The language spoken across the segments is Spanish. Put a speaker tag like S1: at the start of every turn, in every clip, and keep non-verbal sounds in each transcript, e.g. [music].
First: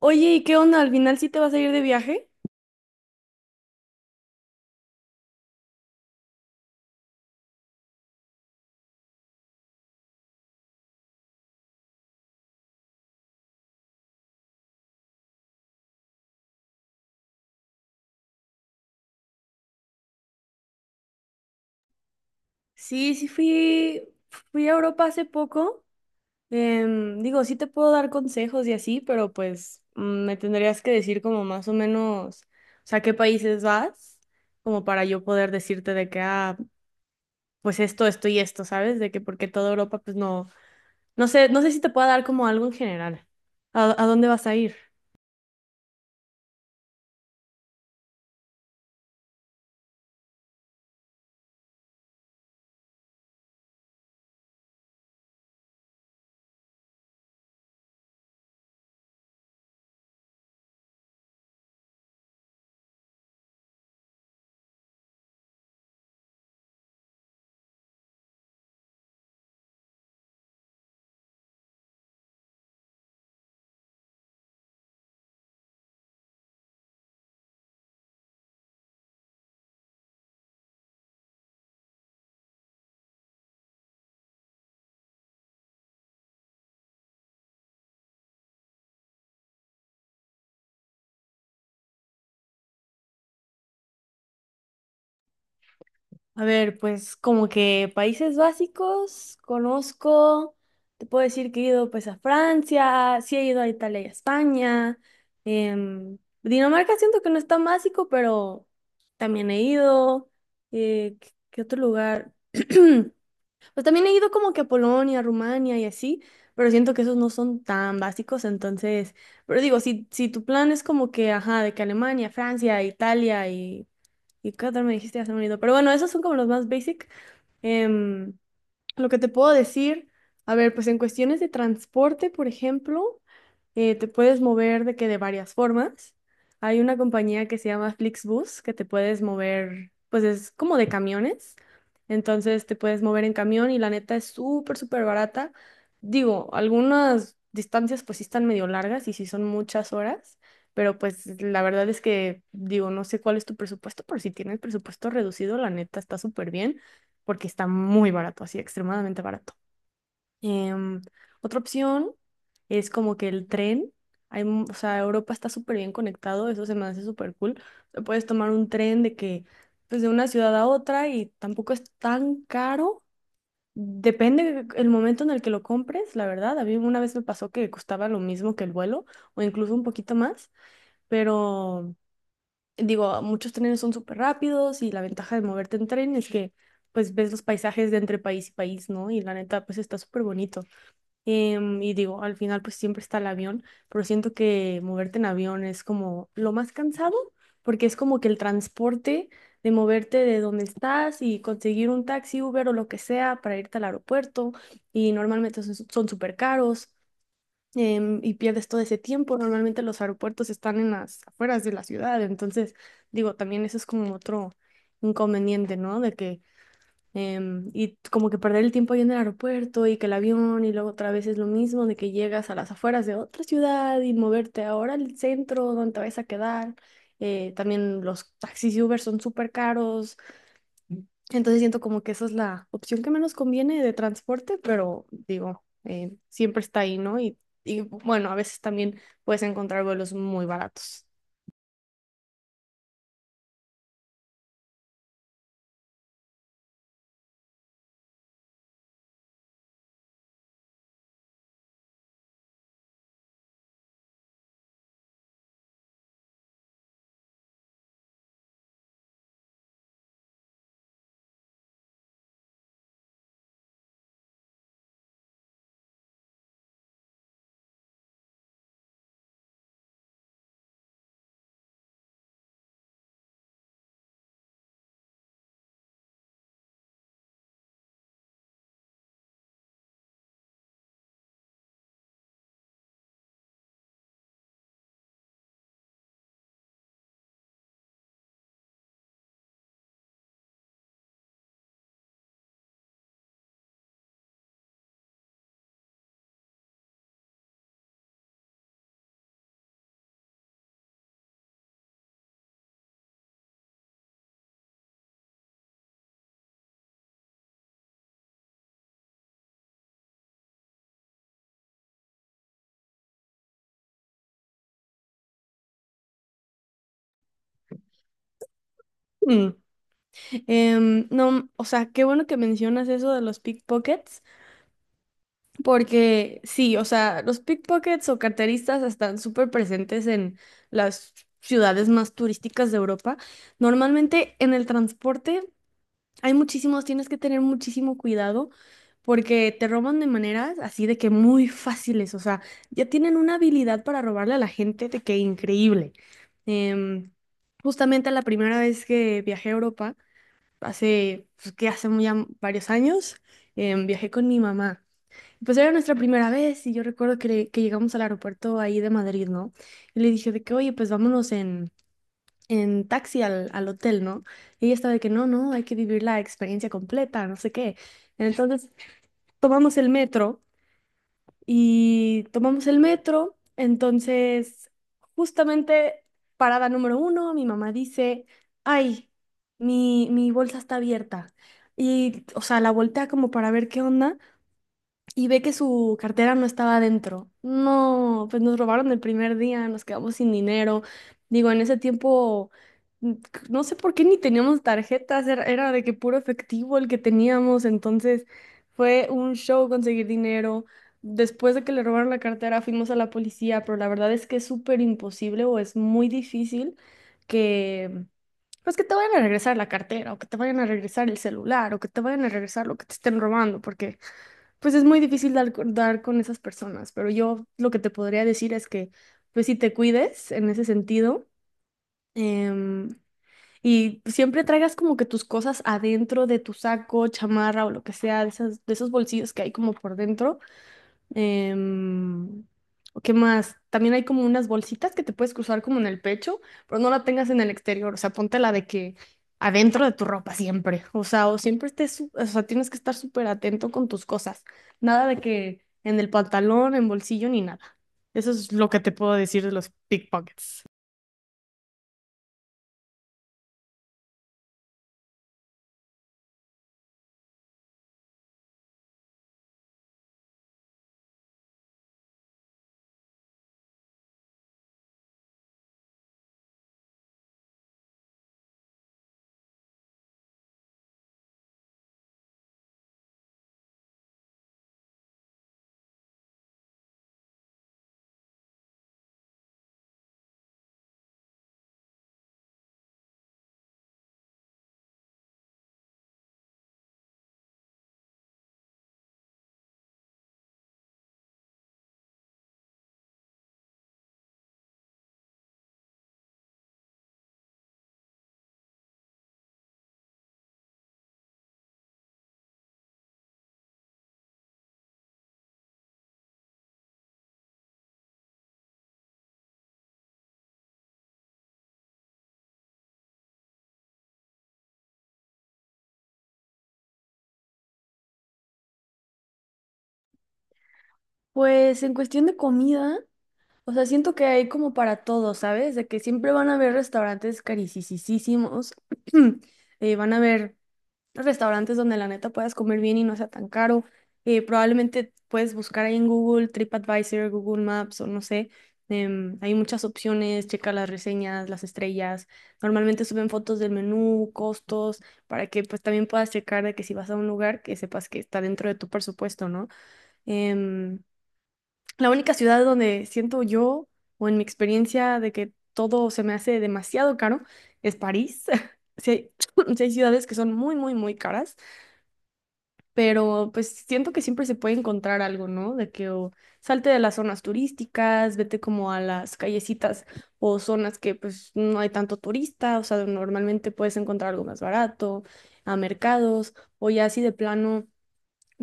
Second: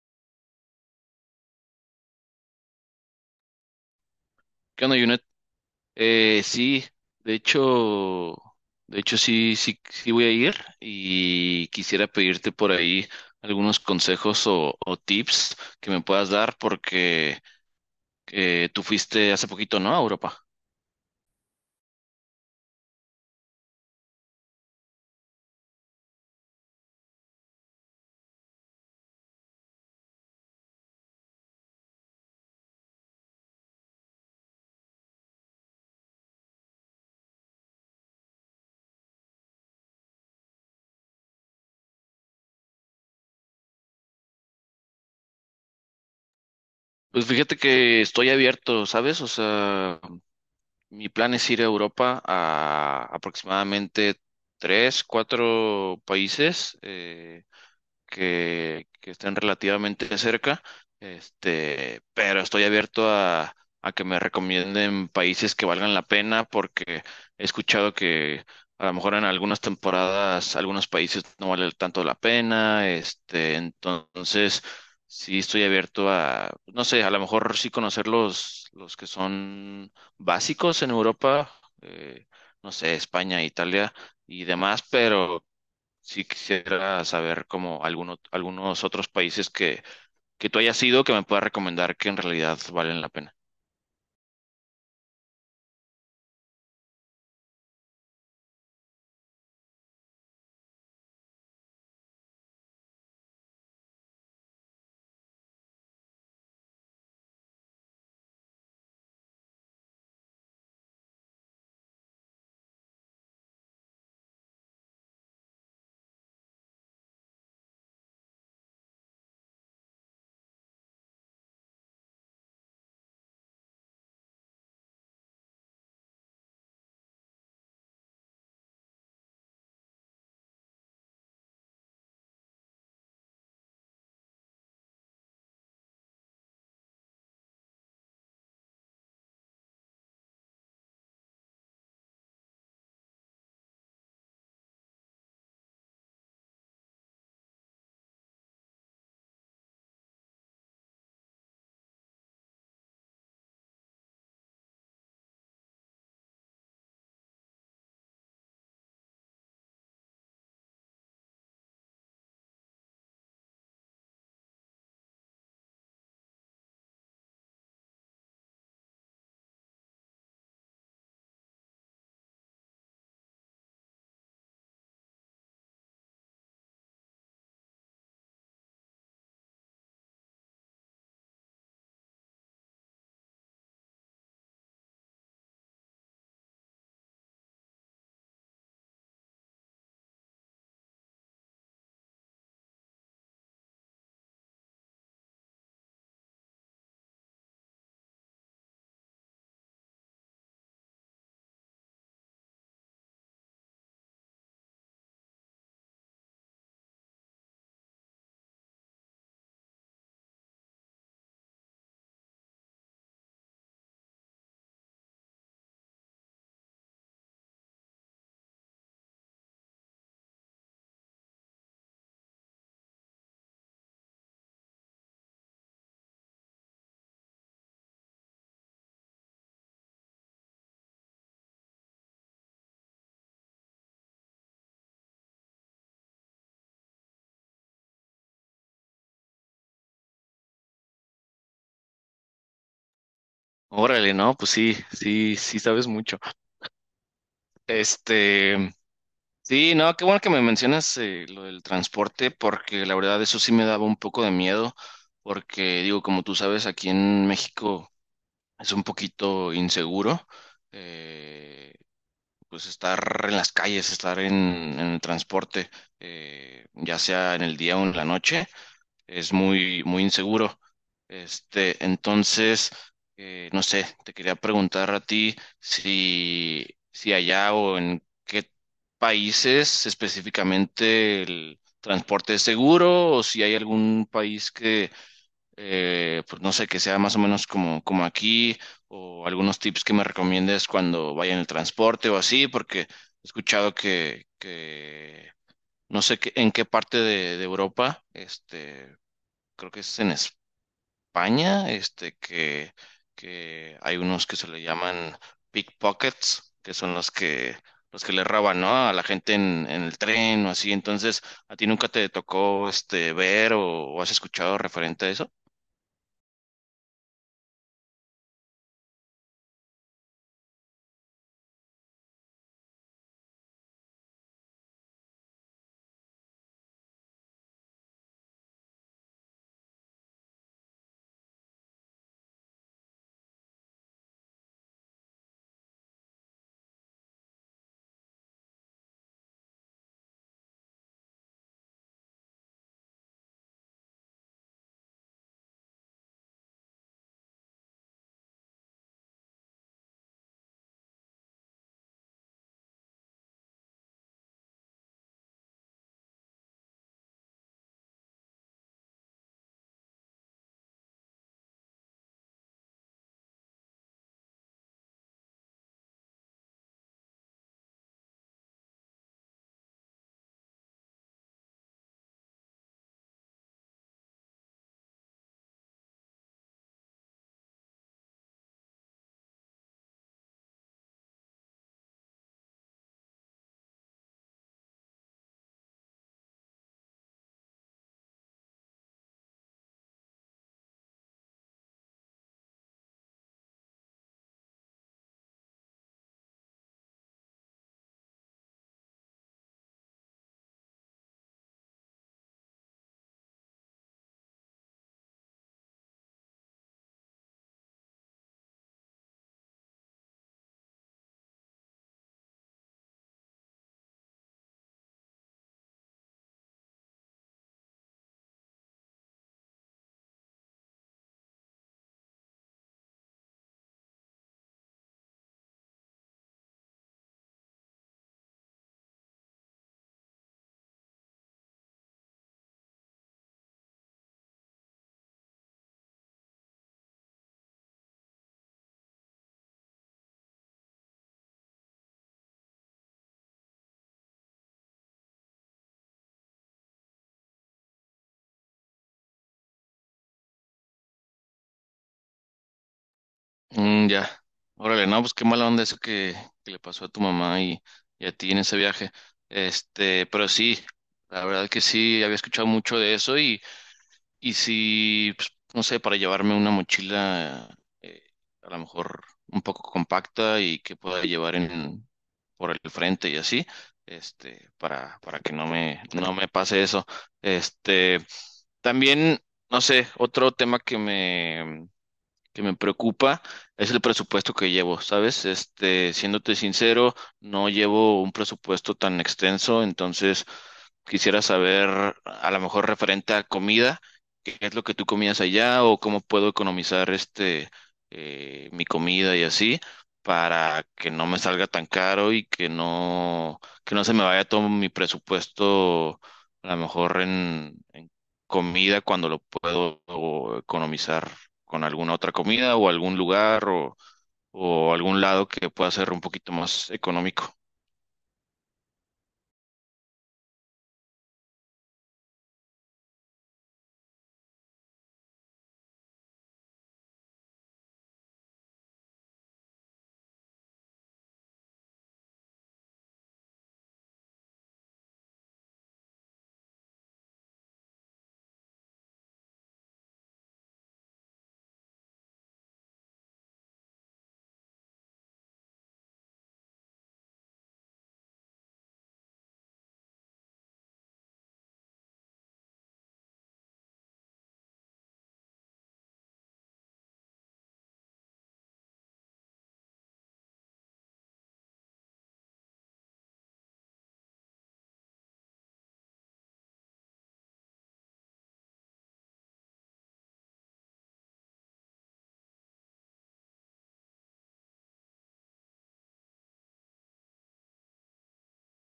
S1: Oye, ¿y qué onda? ¿Al final sí te vas a ir de viaje?
S2: ¿Qué onda, Junet? Sí, de hecho, de hecho sí, sí voy a ir y quisiera pedirte por ahí algunos consejos o tips que me puedas dar porque tú fuiste hace poquito, ¿no? A Europa.
S1: Sí, sí fui, fui a Europa hace poco. Digo, sí te puedo dar consejos y así, pero pues me tendrías que decir como más o menos, o sea, qué países vas, como para yo poder decirte de que, ah, pues esto y esto, ¿sabes? De que porque toda Europa, pues no, no sé, no sé si te pueda dar como algo en general. ¿A dónde vas a ir?
S2: Pues fíjate que estoy abierto, ¿sabes? O sea, mi plan es ir a Europa a aproximadamente tres, cuatro países. Que estén relativamente cerca, este, pero estoy abierto a que me recomienden países que valgan la pena porque he escuchado que a lo mejor en algunas temporadas algunos países no valen tanto la pena, este, entonces sí estoy abierto a, no sé, a lo mejor sí conocer los que son básicos en Europa, eh, no sé, España, Italia y demás, pero sí quisiera saber como algunos otros países que tú hayas ido que me pueda recomendar que en realidad valen la pena.
S1: A ver, pues como que países básicos, conozco, te puedo decir que he ido pues a Francia, sí he ido a Italia y a España. em, Dinamarca siento que no es tan básico, pero también he ido. ¿Qué otro lugar? [clears throat] Pues también he ido como que a Polonia, Rumania y así, pero siento que esos no son tan básicos, entonces, pero digo, si tu plan es como que, ajá, de que Alemania, Francia, Italia y qué otro me dijiste hace un bonito. Pero bueno, esos son como los más basic. Em, lo que te puedo decir, a ver, pues en cuestiones de transporte, por ejemplo te puedes mover de que de varias formas. Hay una compañía que se llama Flixbus que te puedes mover, pues es como de camiones. Entonces te puedes mover en camión y la neta es súper, súper barata. Digo, algunas distancias pues sí están medio largas y sí son muchas horas, pero pues la verdad es que digo, no sé cuál es tu presupuesto, pero si tienes presupuesto reducido, la neta está súper bien porque está muy barato, así extremadamente barato. Em, Otra opción es como que el tren, hay, o sea, Europa está súper bien conectado, eso se me hace súper cool. O sea, puedes tomar un tren de que, pues de una ciudad a otra y tampoco es tan caro. Depende el momento en el que lo compres, la verdad. A mí una vez me pasó que costaba lo mismo que el vuelo o incluso un poquito más, pero digo, muchos trenes son súper rápidos y la ventaja de moverte en tren es que pues ves los paisajes de entre país y país, ¿no? Y la neta, pues está súper bonito. Y digo, al final pues siempre está el avión, pero siento que moverte en avión es como lo más cansado, porque es como que el transporte de moverte de donde estás y conseguir un taxi, Uber o lo que sea para irte al aeropuerto, y normalmente son súper caros, y pierdes todo ese tiempo. Normalmente los aeropuertos están en las afueras de la ciudad, entonces digo, también eso es como otro inconveniente, ¿no? De que y como que perder el tiempo ahí en el aeropuerto y que el avión y luego otra vez es lo mismo de que llegas a las afueras de otra ciudad y moverte ahora al centro donde te vas a quedar. También los taxis y Uber son súper caros. Entonces siento como que esa es la opción que menos conviene de transporte, pero digo, siempre está ahí, ¿no? Y bueno, a veces también puedes encontrar vuelos muy baratos.
S2: Órale, no, pues sí, sí sabes mucho. Este, sí, no, qué bueno que me mencionas lo del transporte porque la verdad eso sí me daba un poco de miedo porque digo, como tú sabes, aquí en México es un poquito inseguro. eh, pues estar en las calles, estar en el transporte, ya sea en el día o en la noche. Es muy, muy inseguro. Este, entonces, no sé, te quería preguntar a ti si allá o en qué países específicamente el transporte es seguro o si hay algún país que, pues no sé, que sea más o menos como, como aquí o algunos tips que me recomiendes cuando vaya en el transporte o así, porque he escuchado que no sé en qué parte de Europa, este creo que es en España, este, que hay unos que se le llaman pickpockets, que son los que le roban, ¿no? A la gente en el tren o así. Entonces, ¿a ti nunca te tocó, este, ver o has escuchado referente a eso?
S1: Mm. No, o sea, qué bueno que mencionas eso de los pickpockets. Porque sí, o sea, los pickpockets o carteristas están súper presentes en las ciudades más turísticas de Europa. Normalmente en el transporte hay muchísimos, tienes que tener muchísimo cuidado porque te roban de maneras así de que muy fáciles, o sea, ya tienen una habilidad para robarle a la gente de que increíble. Em, Justamente la primera vez que viajé a Europa, hace, pues, que hace varios años, viajé con mi mamá. Pues era nuestra primera vez y yo recuerdo que, que llegamos al aeropuerto ahí de Madrid, ¿no? Y le dije de que, oye, pues vámonos en taxi al, al hotel, ¿no? Y ella estaba de que, no, no, hay que vivir la experiencia completa, no sé qué. Entonces tomamos el metro y tomamos el metro, entonces justamente parada número uno, mi mamá dice, ay, mi bolsa está abierta. Y, o sea, la voltea como para ver qué onda y ve que su cartera no estaba adentro. No, pues nos robaron el primer día, nos quedamos sin dinero. Digo, en ese tiempo, no sé por qué ni teníamos tarjetas, era, era de que puro efectivo el que teníamos, entonces fue un show conseguir dinero. Después de que le robaron la cartera, fuimos a la policía, pero la verdad es que es súper imposible o es muy difícil que, pues que te vayan a regresar la cartera o que te vayan a regresar el celular o que te vayan a regresar lo que te estén robando, porque pues es muy difícil dar con esas personas, pero yo lo que te podría decir es que, pues si te cuides en ese sentido, em, y siempre traigas como que tus cosas adentro de tu saco, chamarra o lo que sea, de esas, de esos bolsillos que hay como por dentro. Em, ¿Qué más? También hay como unas bolsitas que te puedes cruzar como en el pecho, pero no la tengas en el exterior. O sea, ponte la de que adentro de tu ropa siempre. O sea, o siempre o sea, tienes que estar súper atento con tus cosas. Nada de que en el pantalón, en bolsillo, ni nada. Eso es lo que te puedo decir de los pickpockets.
S2: Mm, ya. Órale, no, pues qué mala onda eso que le pasó a tu mamá y a ti en ese viaje. Este, pero sí, la verdad que sí, había escuchado mucho de eso. Y si, pues, no sé, para llevarme una mochila eh, a lo mejor un poco compacta y que pueda llevar por el frente y así, este, para que no me, no me pase eso. Este, también, no sé, otro tema que me preocupa es el presupuesto que llevo, ¿sabes? Este, siéndote sincero, no llevo un presupuesto tan extenso, entonces quisiera saber, a lo mejor referente a comida, qué es lo que tú comías allá o cómo puedo economizar este mi comida y así para que no me salga tan caro y que que no se me vaya todo mi presupuesto a lo mejor en comida cuando lo puedo economizar con alguna otra comida o algún lugar o algún lado que pueda ser un poquito más económico.
S1: Pues en cuestión de comida, o sea, siento que hay como para todo, ¿sabes? De que siempre van a haber restaurantes caricisísimos, [clears throat] van a haber restaurantes donde la neta puedas comer bien y no sea tan caro. Probablemente puedes buscar ahí en Google, TripAdvisor, Google Maps o no sé. Hay muchas opciones, checa las reseñas, las estrellas. Normalmente suben fotos del menú, costos, para que pues también puedas checar de que si vas a un lugar que sepas que está dentro de tu presupuesto, ¿no? Em, la única ciudad donde siento yo o en mi experiencia de que todo se me hace demasiado caro es París. [laughs] Sí hay [clears throat] sí hay ciudades que son muy, muy, muy caras pero pues siento que siempre se puede encontrar algo, ¿no? De que o salte de las zonas turísticas, vete como a las callecitas o zonas que pues no hay tanto turista, o sea, normalmente puedes encontrar algo más barato, a mercados, o ya así de plano,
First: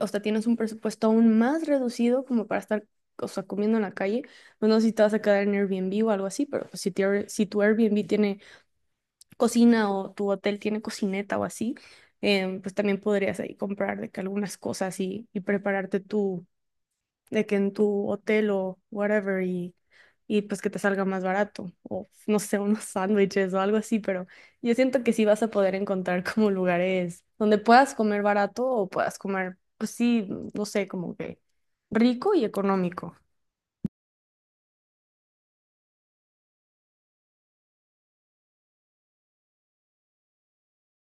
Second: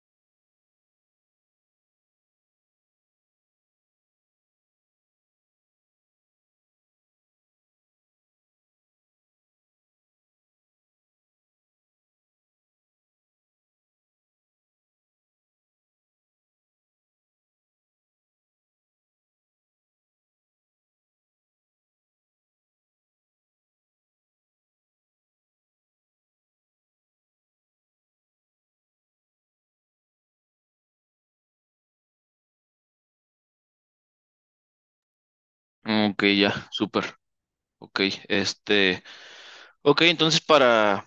S1: o sea, tienes un presupuesto aún más reducido como para estar, o sea, comiendo en la calle, pues no sé si te vas a quedar en Airbnb o algo así, pero pues, si, si tu Airbnb tiene cocina o tu hotel tiene cocineta o así, pues también podrías ahí comprar de que algunas cosas y prepararte tú, de que en tu hotel o whatever y pues que te salga más barato o no sé, unos [laughs] sándwiches o algo así, pero yo siento que sí vas a poder encontrar como lugares donde puedas comer barato o puedas comer, pues sí, no sé, como que rico y económico.
S2: Mm, ok, ya, súper. Ok, este, ok, entonces para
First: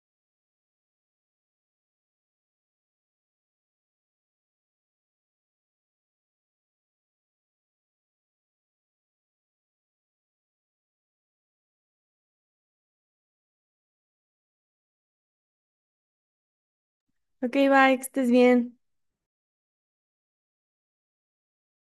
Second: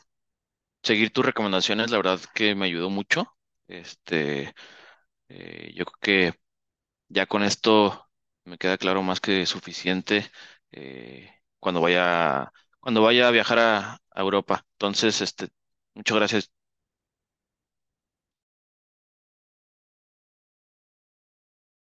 S2: seguir tus recomendaciones, la verdad que me ayudó mucho. Este, yo creo que ya con esto me queda claro más que suficiente. Eh, cuando vaya, cuando vaya a viajar a Europa. Entonces, este, muchas gracias.
S1: Ok, bye, que estés bien.